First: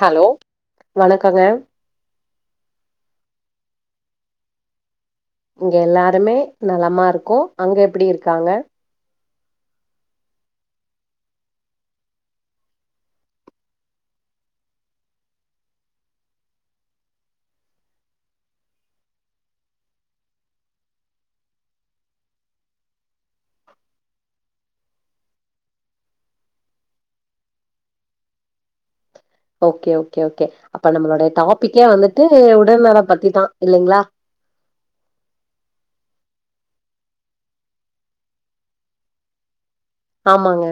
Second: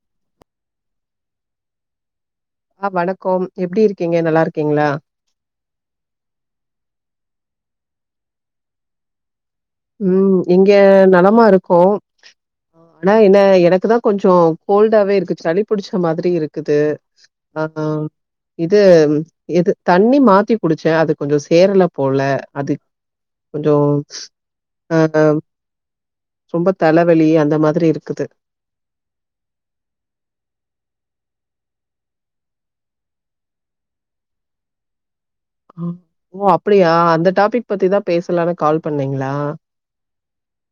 Hello வணக்கங்க ஆஹ் வணக்கம் எப்படி இருக்கீங்க நல்லா இருக்கீங்களா இங்க எல்லாருமே நலமா இருக்கோ அங்க எப்படி இருக்காங்க உம் இங்க நலமா இருக்கோம் ஆனா என்ன எனக்குதான் கொஞ்சம் கோல்டாவே இருக்கு சளி புடிச்ச மாதிரி இருக்குது ஆஹ் இது எது தண்ணி மாத்தி குடிச்சேன் அது கொஞ்சம் சேரலை போல அது கொஞ்சம் அஹ் ரொம்ப தலைவலி அந்த மாதிரி இருக்குது ஓகே ஓகே ஓகே அப்ப நம்மளோடைய டாபிக்கே வந்துட்டு உடல்நலம் பத்திதான் இல்லைங்களா ஆ, ஓ அப்படியா அந்த டாபிக் பத்திதான் பேசலான்னு கால் பண்ணீங்களா ஆமாங்க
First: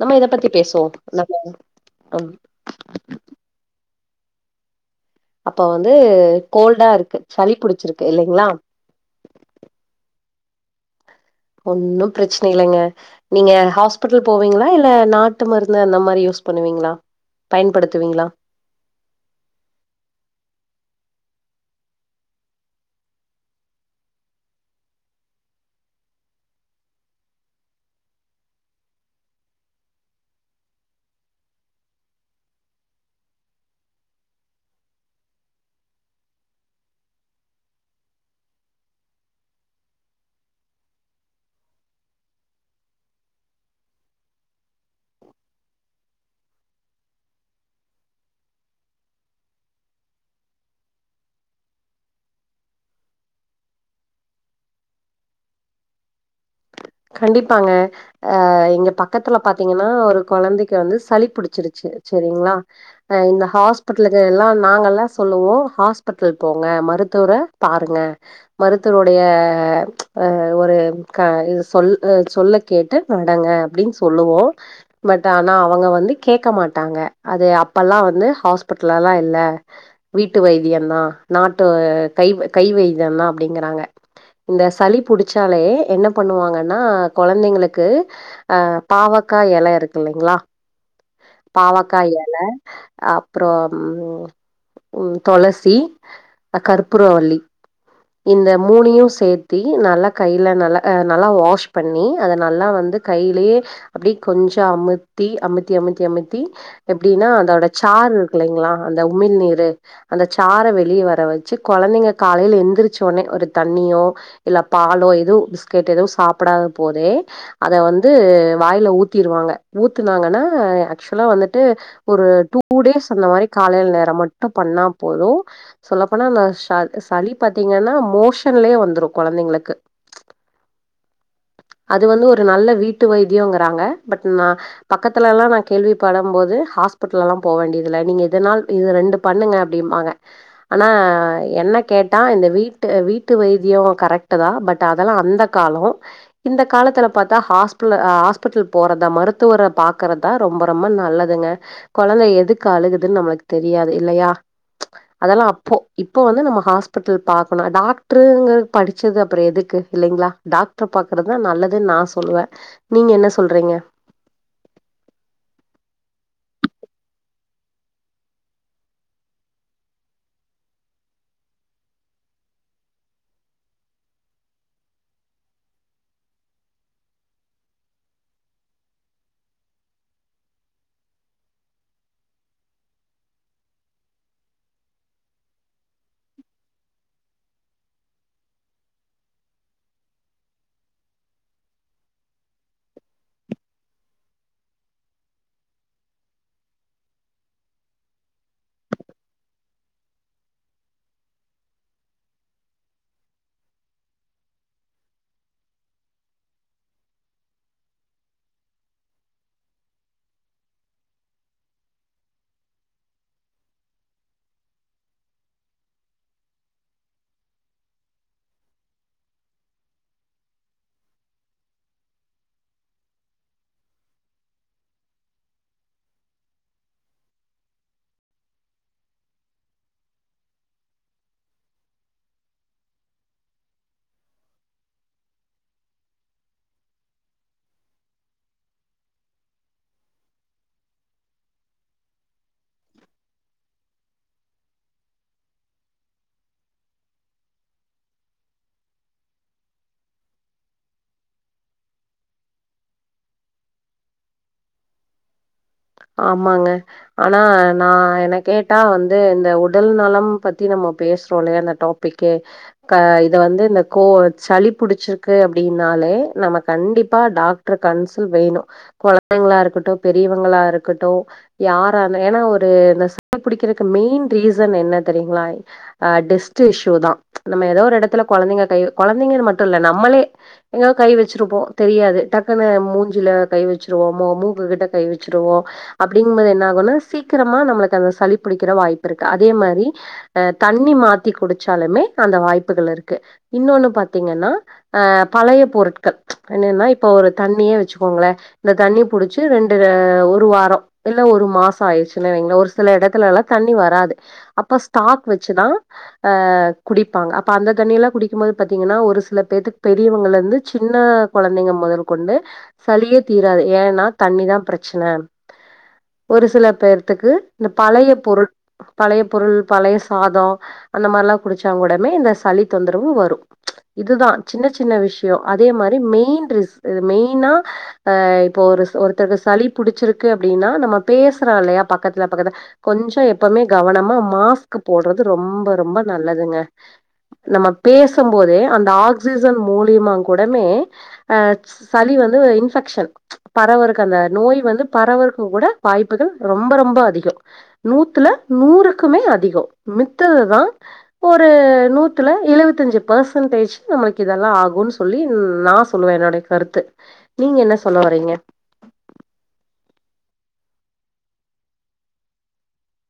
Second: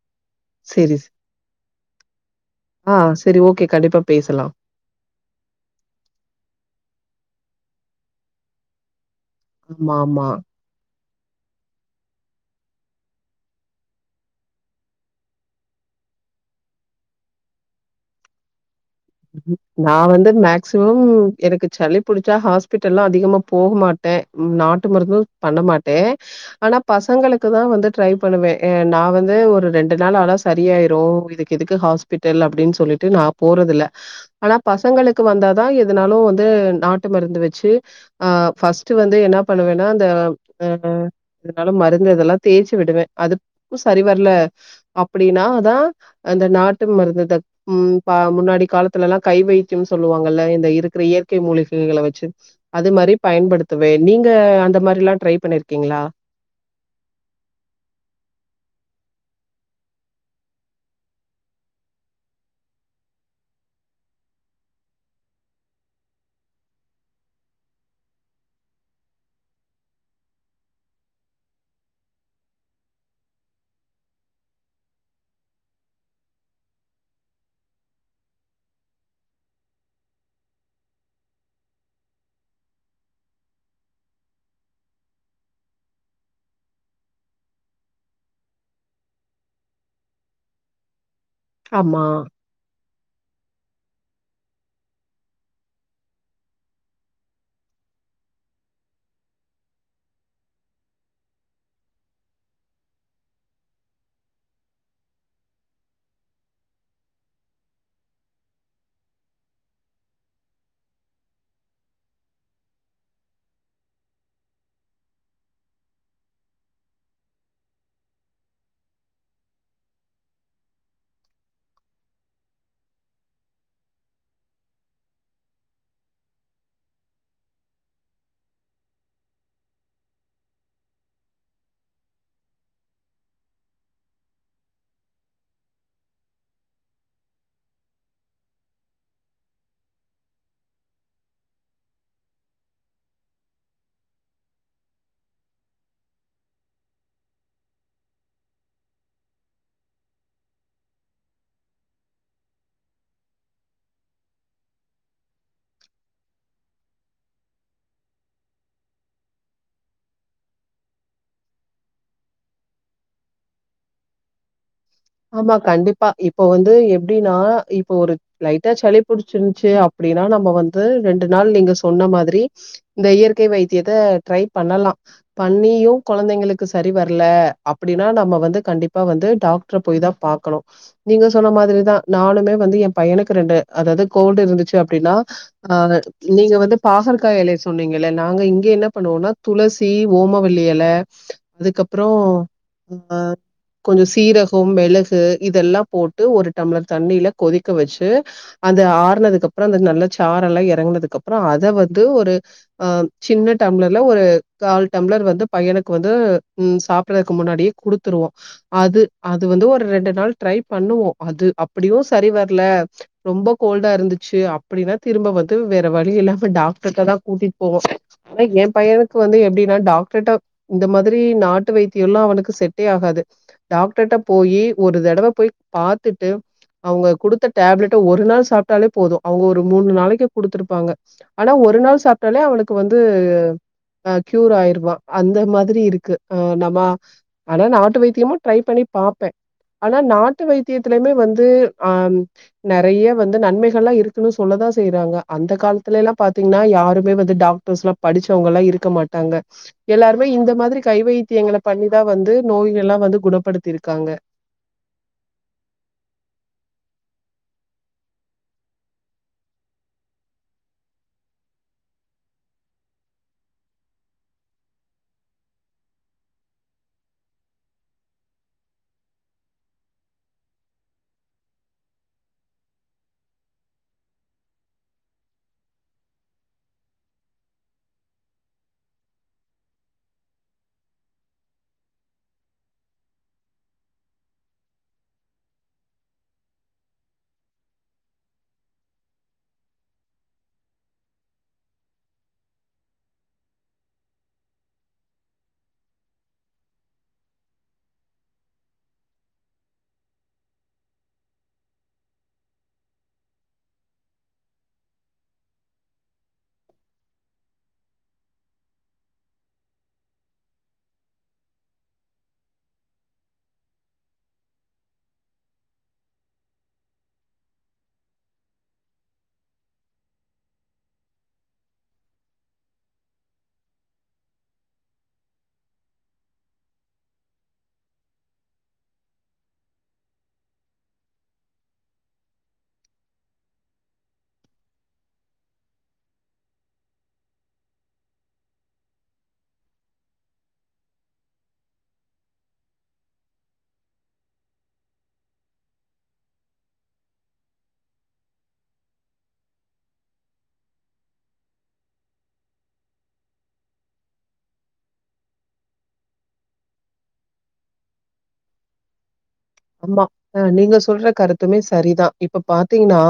நம்ம இதை பத்தி சரி. பேசுவோம் சரி. ஆ சரி ஓகே. கண்டிப்பா பேசலாம் அப்ப வந்து கோல்டா இருக்கு சளி புடிச்சிருக்கு இல்லைங்களா ஆமா ஆமா ஒன்னும் பிரச்சனை இல்லங்க நீங்க ஹாஸ்பிட்டல் போவீங்களா இல்ல நாட்டு மருந்து அந்த மாரி யூஸ் பண்ணுவீங்களா பயன்படுத்துவீங்களா நான வந்து மேக்சிமம் எனக்கு சளி புடிச்சா ஹாஸ்பிட்டல்ல்லாம் அதிகமா போக மாட்டேன் நாட்டு மருந்தும் பண்ண மாட்டேன் ஆனா பசங்களுக்கு தான் வந்து ட்ரை பண்ணுவேன் நான வந்து ஒரு ரெண்டு நாள் ஆாளா சரியாயிரும் இதுக்கு எதுக்கு ஹாஸ்பிட்டல் அப்டின்னு சொல்லிட்டு நான போறது இல ஆனா பசங்களுக்கு வந்தாதான் எனாலும் வந்து நாட்டு மருந்து வச்சு ஆ பஃபர்ஸ்ட்ட் வந்து என்ன பண்ணுவேன்னா அந்த ஆ இதனால மருந்து இதெல்லாம் தேய்ச்சு விடுவேன் அது சரி வரல அப்டின்னா தான் அந்த நாட்டு மருந்துத உ முன்னாடி காலத்து த்துல எல்லாம் கை வைத்தியம்னு சொல்லுவாங்கல்ல இந்த இருக்கிற இயற்கை மூலிகைகளை வச்சு அது மாரி பயன்படுத்துவேன் நீங்க அந்த மாரி எல்லாம் டரை பண்ணிருக்கீங்களா கண்டிப்பாங்க அ எங்க பக்கத்துல பாத்தீங்கன்னா ஒரு குழந்தைக்கு வந்து சளி புடிச்சிருச்சு சரிங்களா அ இந்த ஹாஸ்பிட்டலுக்கு எல்லாம் நாங்க எல்லாம் சொல்லுவோம் ஹாஸ்பிட்டல் போங்க மருத்துவர பாருங்க மருத்துவருடய அ ஒரு சொல்ல கேட்டு நடங்க அப்படனு சொல்லுவோம் பட் ஆனா அவங்க வந்து கேட்க மாட்டாங்க அது அப்ல்லாம் வந்து ஹாஸ்பிட்டலல்லாம் இல வீட்டு வைத்தியம் தான் நாட்டு கை கை வைத்தியம் தான் அப்டிங்கறாங்க இந்த சளி புடிச்சாலே என்ன பண்ணுவாங்க ன்னா குழந்தைங்களுக்கு அ பாவக்கா இல இருக்கு இல்லங்களா ஆமா பாவக்காய் இல அப்பறம் உ உ துளசி கற்பூர வல்லி இந்த மூணையும் சேர்த்தி நல்லா கில நல்லா நல்லா வாஷ் பண்ணி அத நல்லா வந்து கையிலயே அப்டிய கொஞ்சம் அமுத்தி அமுத்தி அத்தி த்தி எப்டின்னா அதோட சாறு இருக்கு இல்லங்களா அந்த உமிழ் நீரு அந்த சற வெளிய வர வச்சு குழந்தைங்க காலையில எந்திரிச்ச உனே ஒரு தண்ணியோ இல்ல பாலோ எதவும் பிஸ்கெட் எதவும் சாப்படாத போதே அத வந்து வாயில ஊத்திருவாங்க ஊத்தனாங்கன்னா க்சுவால வந்துட்டு ஒரு டூ டேஸ் அந்த மாரி காலையில நேரம் மட்டும் பண்ணா போதும் சொல்ல போனா அந்த ச சளி பாத்தீங்கன்னா மோஷன்லே வந்துரும் குழந்தைங்களுக்கு அது வந்து ஒரு நல்ல வீட்டு வைத்தியம்ங்கறாங்க பட் நான பக்கத்துல எல்லாம் ந கேள்விப்படும் போது ஹாஸ்பிடல் எல்லாம் போ வேண்டியதுல நீங்க எனால் இது ரெண்டு பண்ணுங்க அப்டிாங்க ஆனா என்ன கேட்டா இந்த வீட்டு வீட்டு வைத்தியம் கரெக்ட் தான் பட் அதெல்லாம் அந்த காலம் இந்த காலத்துல பாத்தா ஹாஸ்பிடல் போறத மருத்துவரை பா்கறத ரொம்ப ரொம்ப நல்லதுங்க குழந்தை எதுக்கு அழுகுதுன்னு நம்மளுக்கு தெரியாது இல்லயா அதெல்லாம் அப்போ இப்போ வந்து நம்ம ஹாஸ்பிட்டல் பாக்கணும் டாக்டருங்க படிச்சது அப்பறம் எதுக்கு இல்லங்களா டாக்டர் பாக்குறதுதான் நல்லதுன்னு நான சொல்லுவேன் நீங்க என்ன சொல்றீங்க ஆமா கண்டிப்பா இப்ப வந்து எப்டினா இப்போ ஒரு லைட்டா சளி புடிச்சிருச்சு அப்டின்னா நம்ம வந்து ரெண்டு நாள் நீங்க சொன்ன மாரி இந்த இயற்கை வைத்தியத்த ட்ரை பண்ணலாம் பண்ணியும் குழந்தைங்களுக்கு சரி வரல அப்டின்னா நம்ம வந்து கண்டிப்பா வந்துட போய்தா பாக்கன்ணும் நீங்க சொன்ன மாரிதான் நானுமே வந்து என் பையனுக்கு ரெண்டு அதாவது கோல்டு இருந்துச்சு அப்டின்னாஹ நீங்க வந்து பாகற்காய இல சொன்னீங்க நாங்க இங்க என்ன பண்ணுவோம்னா துளசி ஓமவல்லி இல அதுக்கப்பறம் கொஞ்சம் சீரகம் மிளகு இதெல்லாம் போட்டு ஒரு டம்ளர் தண்ணியில கொதிக்க வச்சு அந்த ஆறுனதுக்கு அப்பறம் அந்த நல்ல சாரம் எல்லாம் இறங்கினதுக்கு அப்புறம் அதை வந்து ஒரு ஆஹ் சின்ன டம்ளர்ல ஒரு கால் டம்ளர் வந்து பையனுக்கு வந்து உஹ சாப்படுறதுக்கு முன்னாடியே குடுத்துருவோம் அது அது வந்து ஒரு ரெண்டு நாள் ட்ரை பண்ணுவோம் அது அப்டியும் செரி வரல ரொம்ப கோல்டா இருந்துச்சு அப்டின்னா திரும்ப வந்து வேற வழி இல்லாம டாக்டர்க்ட தான் கூட்டிட்டு போவோம் ஆனா என் பையனுக்கு வந்து எப்டின்னா டாக்டர்ட இந்த மாரி நாட்டு வைத்தியம்ல்லாம் அவனுக்கு செட்டே ஆகாது டாக டாக்டர்ட்ட போய் ஒரு தடவ போய் பாத்தட்டு அவங்க கொடுத்த டேப்லெட்ட ஒரு நாள் சாப்பட்டாலே போதும் அவங்க ஒரு மூணு நாளைக்கு குடுத்துருப்பாங்க ஆனா ஒரு நாள் சாப்பட்டாலே அவளுக்கு வந்து கூர் ஆயிருவான் அந்த மாரி இருக்கு நம்ம ஆனா நாட்டு வைத்தியமும் ட்ரை பண்ணி பாப்பேன் ஆனா நாட்டு வைத்தியத்திலயுமே வந்து அ நெறைய வந்து நன்மைகள்லாம் இருக்கு சொல்லதான் செய்யறாங்க அந்த காலத்துல எல்லாம் பாத்தீங்கன்னா யாருமே வந்து டர்ஸ்ம் படிச்சவங்க எல்லாம் இருக்க மாட்டாங்க எல்லாருமே இந்த மாரி கைவைத்தியங்களை பண்ணிதான் வந்து நோய்கள் எல்லாம் வந்து குணப்படுத்த த்திருக்காங்க ஆமாங்க ஆனா நான் என்ன கேட்டா வந்து இந்த உடல் நலம் பத்தி நம்ம பேசுறோம்லையே அந்த டாபிக்கு இத வந்து இந்த கோ சளி புடிச்சிருக்கு அப்படின்னாலே நம்ம கண்டிப்பா டாக்டர் கன்சல் வேணும் கெழந்தைங்களா இருக்கட்டும் பெரியவங்க பெரியவங்களா இருக்கட்டும் யார ஏன்னா ஒரு சிகரெட் படிக்கெ மெயின் ரீசன் என்ன தெரியுங்களா டெஸ்ட் இஷூ ந ஏதோ ஒரு இடத்துல குழந்தைங்க குழந்தைங்க மட்டும் இல்ல நம்மளே எ கை வச்சிருப்போம் தெரியாது டக்குன்ன மூஞ்சில கை வச்சிருவோம் மூக்கு கிட்ட கை வச து என்ன சீக்கிரமா ந சளிடிக்க வாய்ப்பு இருக்கு அதே மா ரி தண்ணி மாத்தி குடிச்சாலுமே அந்த வாய்ப்புகள் இருக்கு இன்னொன்னு பாத்தீங்கன்னா பழைய பொருட்கள் என்னன்ன இ தண்ண வச்சுக்கோங்கள இந்த தண்ணி புடிச்ச ரெண்டு ஒரு வாரம் இல்ல ஒரு மாசம் ஆயிடுச்சுன்ன ஒரு சில இடத்துல எல்லாம் தண்ணி வராது அப்ப ஸ்டாக் வச்சுதான்ஹ குடிப்பாங்க அப்ப அந்த தண்ணி எல்லாம் குடிக்கும் போது பாத்தீங்கன்னா ஒரு சில பேத்துக்கு பெரியவங்க இருந்து சின்ன கெழந்தைங்க முதல் கொண்டு சளியே தீராது ஏன்னா தண்ணி தான் பிரச்சனை ஒரு சில பேர்த்தக்கு இந்த பழைய பொருள் பழைய பொருள் பழைய சாதம் அந்த மாரில்லாம் குடிச்சா கூடமே இந்த சளி தொந்தரவு வரும் இதுதான் சின்ன சின்ன விஷயம் அதே மாரி மெயின்னா இப்போ ஒரு ஒருத்தக்கு சளி புடிச்சிருக்கு அப்டின்னா நம்ம பேசுறோம் இல்லயா பக்கத்துல பக்கத்துல கொஞ்சம் எப்வுமே கவனமா மாஸ்க் போடுறது ரொம்ப ரொம்ப நல்லதுங்க நம்ம பேசும் போதே அந்த ஆக்சிஜன் மூலியமா கூடமே அ சளி வந்து இன்பெக்ஷன் பரவறக்கு அந்த நோய் வந்து பறவக்கும் கூட வாய்ப்புகள் ரொம்ப ரொம்ப அதிகம் நூத்துல நூறுக்குமே அதிகம் மித்ததுதான் ஒரு நூத்துல எழுவத்தஞ்சு பர்சன்டேஜ் நம்மளுக்கு இதெல்லாம் ஆகும்ன்னு சொல்லி நான் சொல்லுவேன் என்னனுடைய கருத்து நீங்க என்ன சொல்ல வரீங்க ஆமாஹ் நீங்க சொல்ற கருத்துமே சரிதான் இப்ப பாத்தீங்கன்னா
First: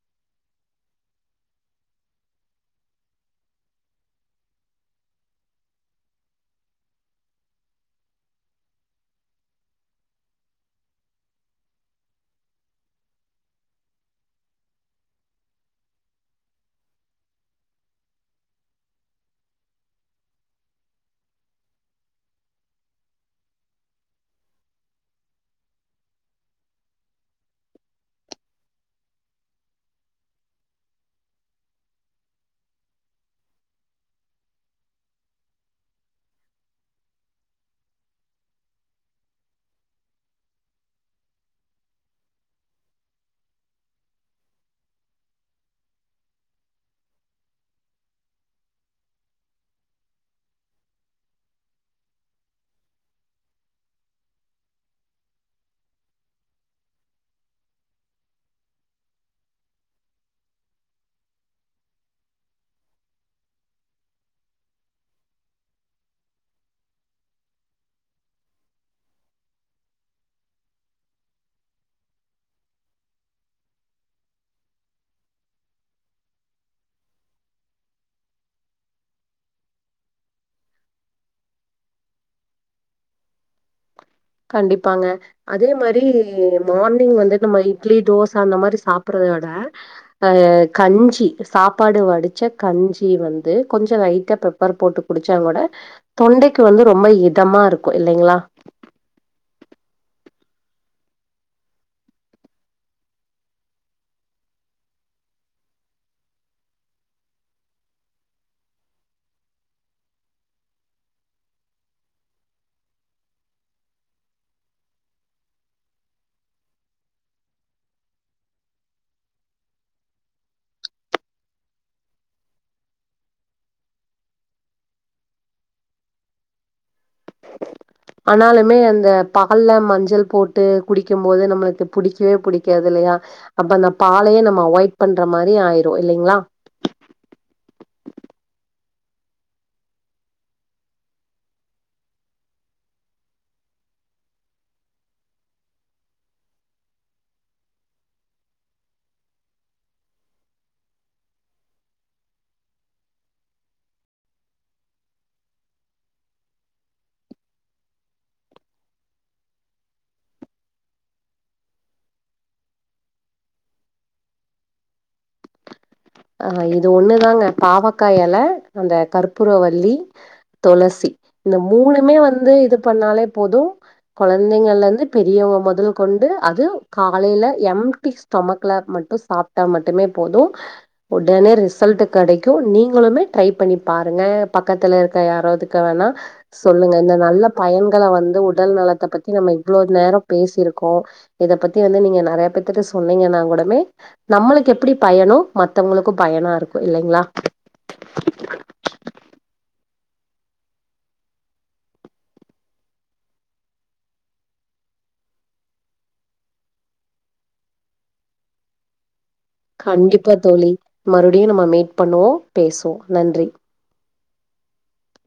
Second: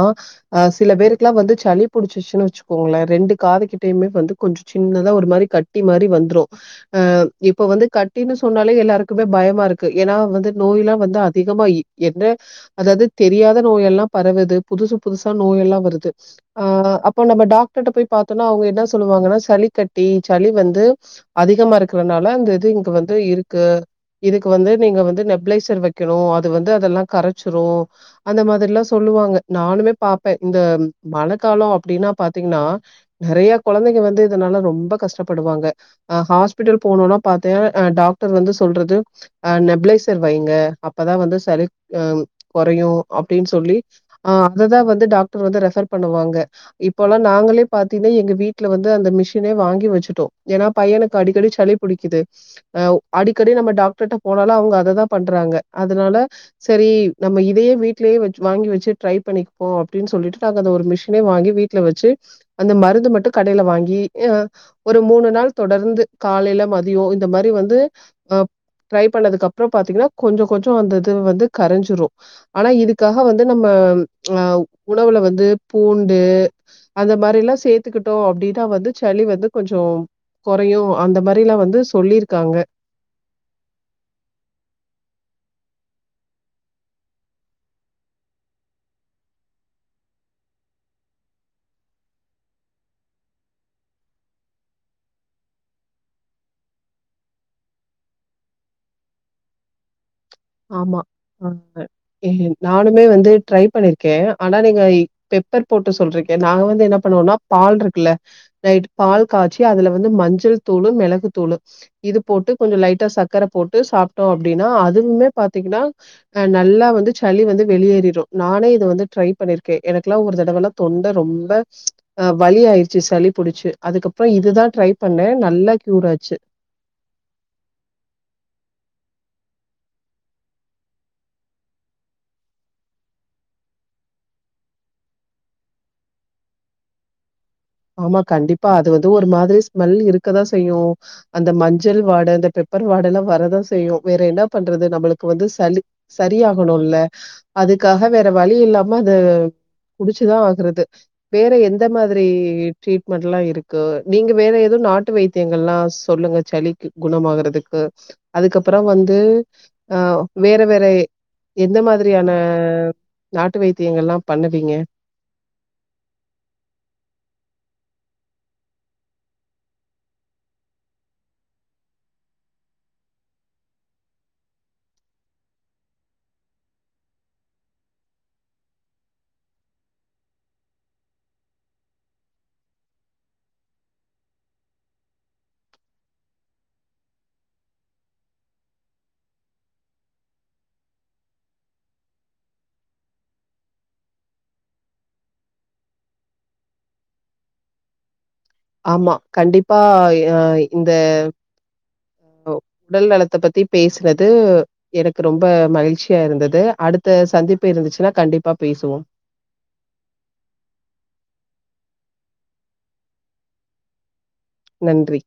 அஹ் சில பேருக்குெல்லாம் வந்து சளி பிடிச்சிருச்சு வச்சுக்கோங்களேன் ரெண்டு காது கிட்டுமே வந்து கொஞ்சம் சின்னதா ஒரு மாதிரி கட்டி மாதிரி வந்துரும் ஆஹ் இப்ப வந்து கட்டினு சொன்னாலே எல்லாருக்குமே பயமா இருக்கு ஏன்னா வந்து நோய் எல்லாம் வந்து அதிகமா என்ன அதாவது தெரியாத நோய் எல்லாம் பரவுது புதுசு புதுசா நோய் எல்லாம் வருது ஆ அப்ப நம்ம டாக்டர்ட்ட போய் பா்த்தோம்னா அவங்க என்ன சொல்லுவாங்கன்னா சளி கட்டி சளி வந்து அதிகமா இருக்கறனால அந்த இது இங்க வந்து இருக்கு இதுக்கு வந்து நீங்க வந்து நெப்ளைசர் வைக்கணும் அது வந்து அதெல்லாம் கரைச்சிரும் அந்த மாரிலாம் சொல்லுவாங்க நானுமே பாபப்பேன் இந்த மழை காாலம் அப்டின்னா பாத்தீங்கன்னா நெறைய குழந்தைங்க வந்து இதனால ரொம்ப கஷ்டப்படுவாங்க அஹ் ஹாஸ்பிட்டல் போனும்னா பாத்தேங்க் டாக்டர் வந்து சொல்றது அஹ நெப்ளைசர் வைங்க அப்பதான் வந்து சளி ம் குறையும் அப்டின்னு சொல்லி ஆ அததான் வந்து டாக்டர் வந்து ரெஃபர் பண்ணுவாங்க இப்பல்லாம் நாங்களே பாத்தீங்கன்னா எங்க வீட்டுல வந்து அந்த மிஷினே வாங்கி வச்சுட்டோம் ஏன்னா பையனுக்கு அடிக்கடி சளி பிடிக்குது அஹ் அடிக்கடி நம்ம டாக்டர்ட போனாலும் அவங்க அதைதான் பண்றாங்க அதனால செரி நம்ம இதயே வீடலயே வாங்கி வச்சு ட்ரை பண்ணிக்குப்போம் அப்டின்னு சொல்லிட்டு நாங்க அந்த ஒரு மிஷினே வாங்கி வீட்டுல வச்சு அந்த மருந்து மட்டும் கடில வாங்கிஹ ஒரு மூணு நாள் தொடர்ந்து காலையில மதியம் இந்த மாரி வந்து அஹ ட்ரை பண்ணதுக்கப்பறம் பாத்தீங்கன்னா கொஞ்சம் கொஞ்சம் அந்த இது வந்து கரைஞ்சிரும் ஆனா இதுக்காக வந்து நம்ம ஆ உணவுல வந்து பூண்டு அந்த மாரில்லாம் சேர்த்துக்கிட்டோம் அப்டின்னா வந்து சளி வந்து கொஞ்சம் குறையும் அந்த மாரிலாம் வந்து சொல்லிருக்காங்க கண்டிப்பாங்க அதே மாரி மார்னிங் வந்து நம்ம இட்லி தோசா அந்த மாரி சாப்படுறதோட அஹ் கஞ்சி சாப்பாடு வடிச்ச கஞ்சி வந்து கொஞ்சம் லைட்டா பெப்பர் போட்டு குடிச்சாங்க கூட தொண்டைக்கு வந்து ரொம்ப இதமா இருக்கும் இல்லங்களா ஆமா அ நானுமே வந்து ட்ரை பண்ணிருக்கேன் ஆனா நீங்க பெப்பர் போட்டு சொல்றீக்கேன் நாங்க வந்து என்ன பண்ணுவோம்னா பால் இருக்குல்ல நைட் பால் காய்ச்சி அதுல வந்து மஞ்சள் தூளு மிளகு தூளு இது போட்டு கொஞ்சம் லைட்டா சர்க்கர போட்டு சாப்பட்டோம் அப்டின்னா அதுவுமே பாத்தீங்கன்னா அ நல்லா வந்து சளி வந்து வெளியேறிரும் நானே இதை வந்து ட்ரை பண்ணிருக்கேன் எனக்குல்லாம் ஒரு தடவைெல்லாம் தொண்டை ரொம்ப அஹ் வலி ஆயிடுச்சு சளி புடிச்சு அதுக்கப்புறம் இதுதான் ட்ரை பண்ணேன் நல்லா கியூர் ஆச்சு ஆனாலுமே அந்த பால் மஞ்சள் போட்டு குடிக்கும் போது நம்மளுக்கு புடிக்கவே புடிக்காது இல்லயா அப்ப அந்த பாலையே நம்ம அவாய்ட் பண்ற மாரி ஆயிரும் இல்லங்களா ஆமா கண்டிப்பா அது வந்து ஒரு மாரி ஸ்மெல் இருக்கதான் செய்யும் அந்த மஞ்சள் வாட அந்த பெப்பர் வாட எல்லாம் வரதான் செய்யும் வேற என்ன பண்றது நம்மளுக்கு வந்து சளி சரியாகணும்ல்ல அதுக்காக வேற வழி இல்லாம அது குடிச்சுதான் ஆகுறது வேற எந்த மாரி ட்ரீட்மெண்ட் எல்லாம் இருக்கு நீங்க வேற எதவும் நாட்டு வைத்தியங்கள் எல்லாம் சொல்லுங்க சளிக்கு குண ஆறதுக்கு அதுக்கப்பறம் வந்து ஆஹ் வேற வேற எந்த மாரியான நாட்டு வைத்தியங்கள் எல்லாம் பண்ணுவீங்க அ இது ஒண்ணுதாங்க பாவக்கா இல அந்த கற்பூர வல்லி துளசி இந்த மூணுமே வந்து இது பண்ணாலே போதும் கெழந்தைங்கள்ல இருந்து பெரியவங்க முதல் கொண்டு அது காலையில எம்டி ஸ்டொமக்ல மட்டும் சாப்டா மட்டுமே போதும் உடனே ரிசல்ட் கெடைக்கும் நீங்களுமே ட்ரை பண்ணி பாருங்க பக்கத்துல இருக்க யாராவதுக்கு வேணா சொல்லுங்க இந்த நல்ல பயன்களை வந்து உடல் நலத்தை பத்தி நம்ம இவ்வளோ நேரம் பேசியிருக்கோம் இத பத்தி வந்து நீங்க நெறைய பேத்துட்ட சொன்னீங்கன்னா கூடமே நம்மளுக்கு எப்டி பயனோ மத்த வங்கக்கும் பயனா இருக்கும் இல்லங்களா ஆமா கண்டிப்பா அ இந்த உடல் நலத்தை பத்தி பேசுனது எனக்கு ரொம்ப மகிழ்ச்சியா இருந்தது அடுத்த சந்திப்பு இருந்துச்சுன்னா கண்டிப்பா பேசுவோம் கண்டிப்பா தோழி மறுபடியும் நம்ம மீட் பண்ணுவோம் பேசுவோம் நன்றி நன்றி